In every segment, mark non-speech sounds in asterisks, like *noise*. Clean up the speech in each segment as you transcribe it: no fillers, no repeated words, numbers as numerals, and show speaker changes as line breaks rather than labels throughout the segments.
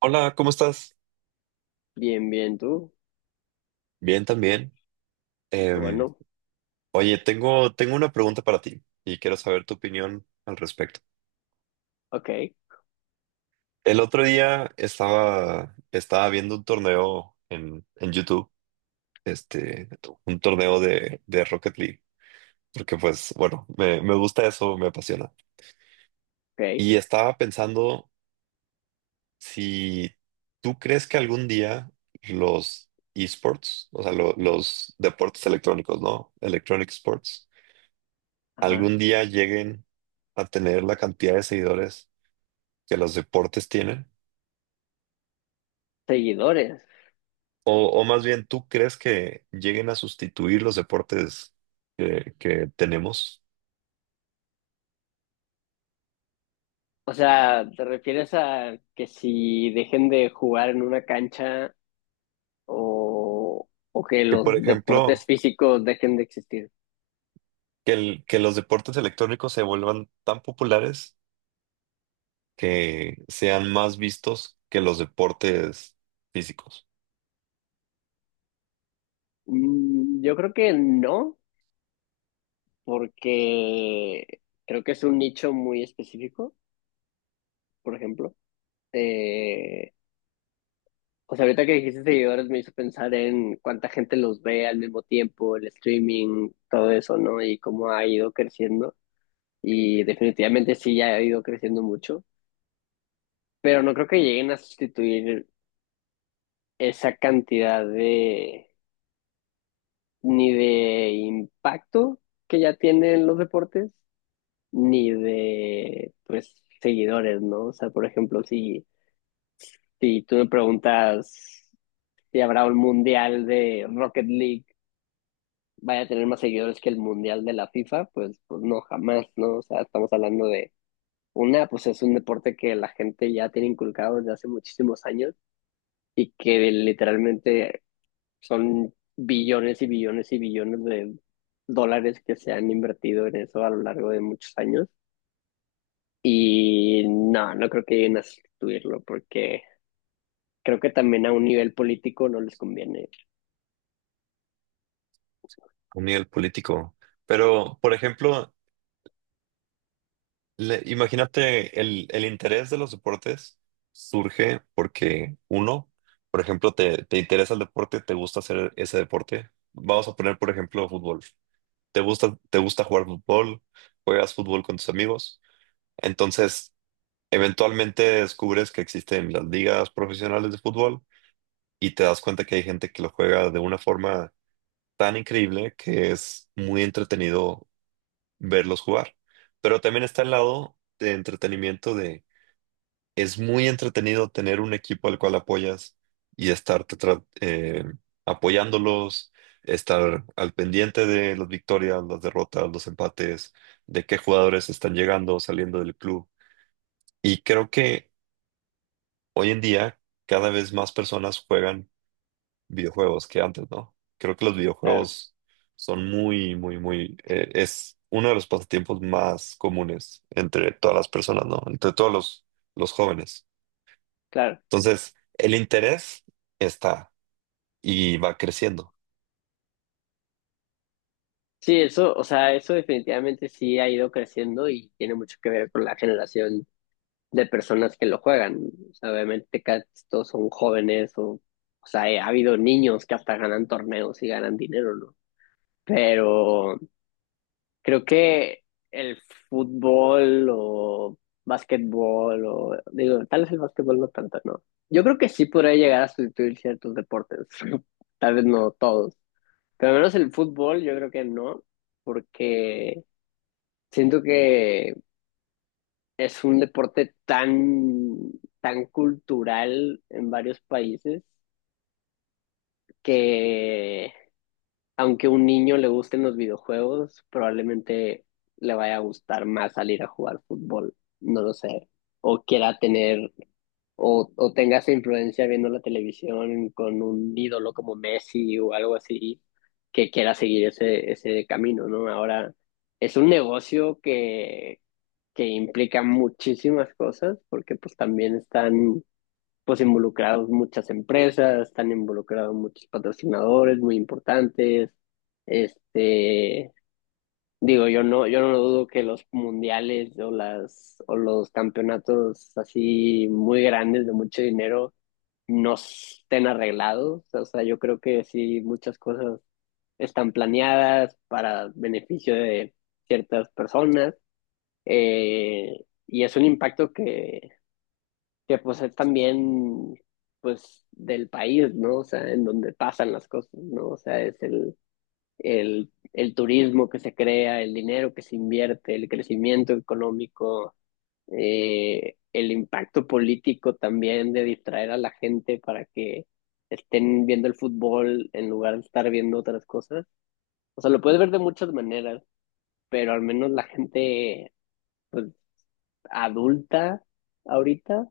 Hola, ¿cómo estás?
Bien, bien, tú.
Bien, también.
Qué
Em,
bueno.
oye, tengo una pregunta para ti y quiero saber tu opinión al respecto.
Ok,
El otro día estaba viendo un torneo en YouTube, este, un torneo de Rocket League, porque pues, bueno, me gusta eso, me apasiona.
ok,
Y estaba pensando si tú crees que algún día los esports, o sea, los deportes electrónicos, ¿no? Electronic sports
ajá.
algún día lleguen a tener la cantidad de seguidores que los deportes tienen.
Seguidores.
O más bien, ¿tú crees que lleguen a sustituir los deportes que tenemos?
O sea, ¿te refieres a que si dejen de jugar en una cancha o que
Que, por
los deportes
ejemplo,
físicos dejen de existir?
que los deportes electrónicos se vuelvan tan populares que sean más vistos que los deportes físicos
Yo creo que no, porque creo que es un nicho muy específico, por ejemplo. Eh, o sea, ahorita que dijiste seguidores me hizo pensar en cuánta gente los ve al mismo tiempo, el streaming, todo eso, ¿no? Y cómo ha ido creciendo. Y definitivamente sí ya ha ido creciendo mucho, pero no creo que lleguen a sustituir esa cantidad de ni de impacto que ya tienen los deportes, ni de pues seguidores, ¿no? O sea, por ejemplo, si tú me preguntas si habrá un mundial de Rocket League, vaya a tener más seguidores que el mundial de la FIFA, pues, pues no, jamás, ¿no? O sea, estamos hablando de una, pues es un deporte que la gente ya tiene inculcado desde hace muchísimos años y que literalmente son billones y billones y billones de dólares que se han invertido en eso a lo largo de muchos años. Y no, no creo que lleguen a sustituirlo porque creo que también a un nivel político no les conviene.
a nivel político. Pero, por ejemplo, imagínate, el interés de los deportes surge porque uno, por ejemplo, te interesa el deporte, te gusta hacer ese deporte. Vamos a poner, por ejemplo, fútbol. Te gusta jugar fútbol, juegas fútbol con tus amigos. Entonces, eventualmente descubres que existen las ligas profesionales de fútbol y te das cuenta que hay gente que lo juega de una forma tan increíble que es muy entretenido verlos jugar. Pero también está el lado de entretenimiento de. Es muy entretenido tener un equipo al cual apoyas y estar apoyándolos, estar al pendiente de las victorias, las derrotas, los empates, de qué jugadores están llegando, saliendo del club. Y creo que hoy en día cada vez más personas juegan videojuegos que antes, ¿no? Creo que los
Claro,
videojuegos son muy, muy, es uno de los pasatiempos más comunes entre todas las personas, ¿no? Entre los jóvenes.
claro.
Entonces, el interés está y va creciendo.
Sí, eso, o sea, eso definitivamente sí ha ido creciendo y tiene mucho que ver con la generación de personas que lo juegan. O sea, obviamente casi todos son jóvenes o sea, ha habido niños que hasta ganan torneos y ganan dinero, ¿no? Pero creo que el fútbol o básquetbol o digo, tal vez el básquetbol no tanto, ¿no? Yo creo que sí podría llegar a sustituir ciertos deportes, *laughs* tal vez no todos, pero al menos el fútbol yo creo que no, porque siento que es un deporte tan, tan cultural en varios países que aunque a un niño le gusten los videojuegos, probablemente le vaya a gustar más salir a jugar fútbol, no lo sé, o quiera tener, o tenga esa influencia viendo la televisión con un ídolo como Messi o algo así, que quiera seguir ese camino, ¿no? Ahora, es un negocio que implica muchísimas cosas, porque pues también están pues involucrados muchas empresas, están involucrados muchos patrocinadores muy importantes. Este, digo, yo no dudo que los mundiales o o los campeonatos así muy grandes de mucho dinero no estén arreglados. O sea, yo creo que sí muchas cosas están planeadas para beneficio de ciertas personas. Y es un impacto que pues es también pues del país, ¿no? O sea, en donde pasan las cosas, ¿no? O sea, es el turismo que se crea, el dinero que se invierte, el crecimiento económico, el impacto político también de distraer a la gente para que estén viendo el fútbol en lugar de estar viendo otras cosas. O sea, lo puedes ver de muchas maneras, pero al menos la gente pues, adulta ahorita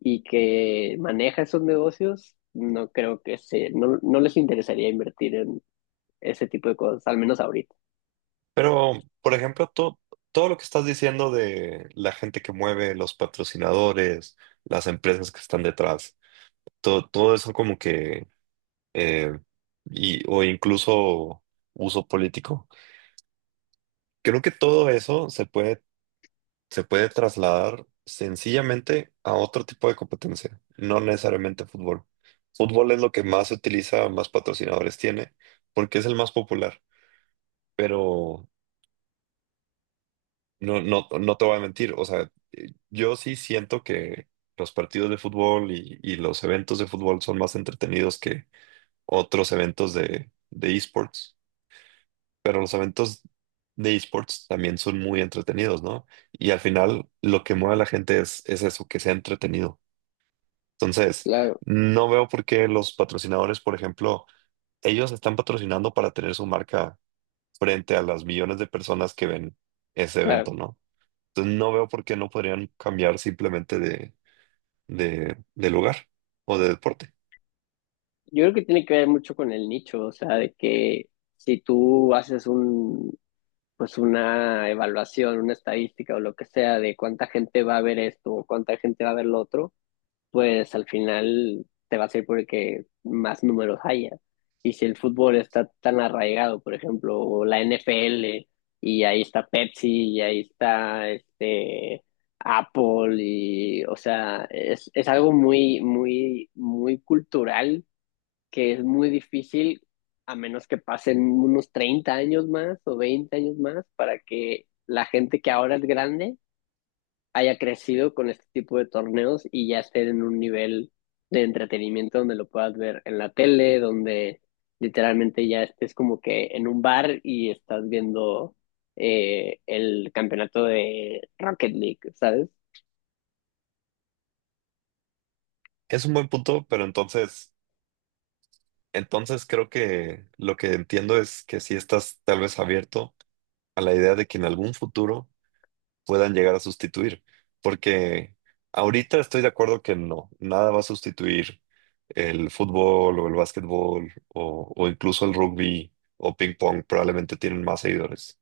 y que maneja esos negocios, no creo que no, no les interesaría invertir en ese tipo de cosas, al menos ahorita.
Pero, por ejemplo, tú, todo lo que estás diciendo de la gente que mueve, los patrocinadores, las empresas que están detrás, todo eso como que, eh, o incluso uso político. Creo que todo eso se puede trasladar sencillamente a otro tipo de competencia, no necesariamente fútbol. Fútbol es lo que más se utiliza, más patrocinadores tiene, porque es el más popular. Pero no, no, no te voy a mentir, o sea, yo sí siento que los partidos de fútbol y los eventos de fútbol son más entretenidos que otros eventos de esports, pero los eventos de esports también son muy entretenidos, ¿no? Y al final lo que mueve a la gente es eso, que sea entretenido. Entonces,
Claro,
no veo por qué los patrocinadores, por ejemplo, ellos están patrocinando para tener su marca frente a las millones de personas que ven ese
claro.
evento, ¿no? Entonces no veo por qué no podrían cambiar simplemente de lugar o de deporte.
Yo creo que tiene que ver mucho con el nicho, o sea, de que si tú haces un, pues una evaluación, una estadística o lo que sea de cuánta gente va a ver esto o cuánta gente va a ver lo otro, pues al final te va a ser porque más números haya. Y si el fútbol está tan arraigado, por ejemplo, o la NFL, y ahí está Pepsi, y ahí está este Apple, y o sea, es algo muy, muy, muy cultural que es muy difícil, a menos que pasen unos 30 años más o 20 años más, para que la gente que ahora es grande haya crecido con este tipo de torneos y ya esté en un nivel de entretenimiento donde lo puedas ver en la tele, donde literalmente ya estés como que en un bar y estás viendo el campeonato de Rocket League, ¿sabes?
Es un buen punto, pero entonces creo que lo que entiendo es que si estás tal vez abierto a la idea de que en algún futuro puedan llegar a sustituir, porque ahorita estoy de acuerdo que no, nada va a sustituir el fútbol o el básquetbol o incluso el rugby o ping pong, probablemente tienen más seguidores.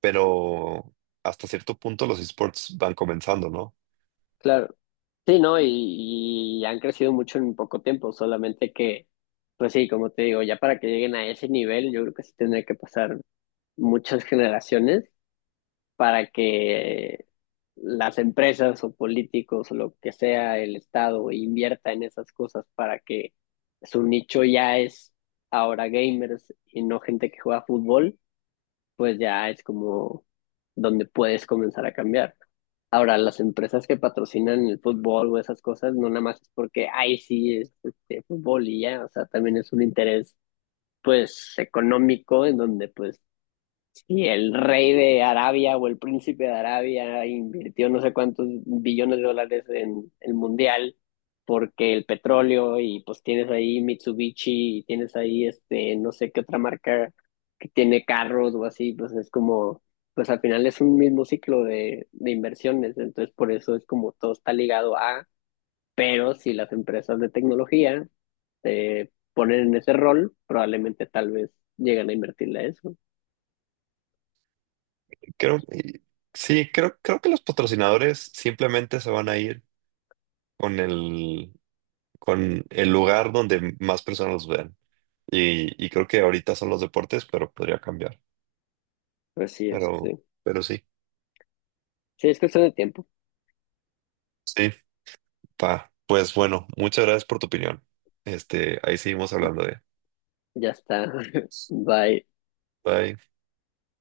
Pero hasta cierto punto los esports van comenzando, ¿no?
Claro. Sí, ¿no? Y han crecido mucho en poco tiempo, solamente que, pues sí, como te digo, ya para que lleguen a ese nivel, yo creo que sí tendría que pasar muchas generaciones para que las empresas o políticos o lo que sea el Estado invierta en esas cosas para que su nicho ya es ahora gamers y no gente que juega fútbol, pues ya es como donde puedes comenzar a cambiar. Ahora, las empresas que patrocinan el fútbol o esas cosas, no nada más es porque, ay, sí, es, este, fútbol y ya, o sea, también es un interés, pues, económico en donde, pues, y el rey de Arabia o el príncipe de Arabia invirtió no sé cuántos billones de dólares en el mundial porque el petróleo y pues tienes ahí Mitsubishi y tienes ahí este no sé qué otra marca que tiene carros o así, pues es como pues al final es un mismo ciclo de inversiones, entonces por eso es como todo está ligado a, pero si las empresas de tecnología se ponen en ese rol, probablemente tal vez llegan a invertirle a eso.
Creo, y- sí, creo que los patrocinadores simplemente se van a ir con el, con el lugar donde más personas los vean. Y creo que ahorita son los deportes, pero podría cambiar.
Así es,
Pero,
sí.
pero sí,
Sí, es cuestión de tiempo.
sí, pa. Pues bueno, muchas gracias por tu opinión. Este, ahí seguimos hablando de.
Ya está. *laughs* Bye.
Bye.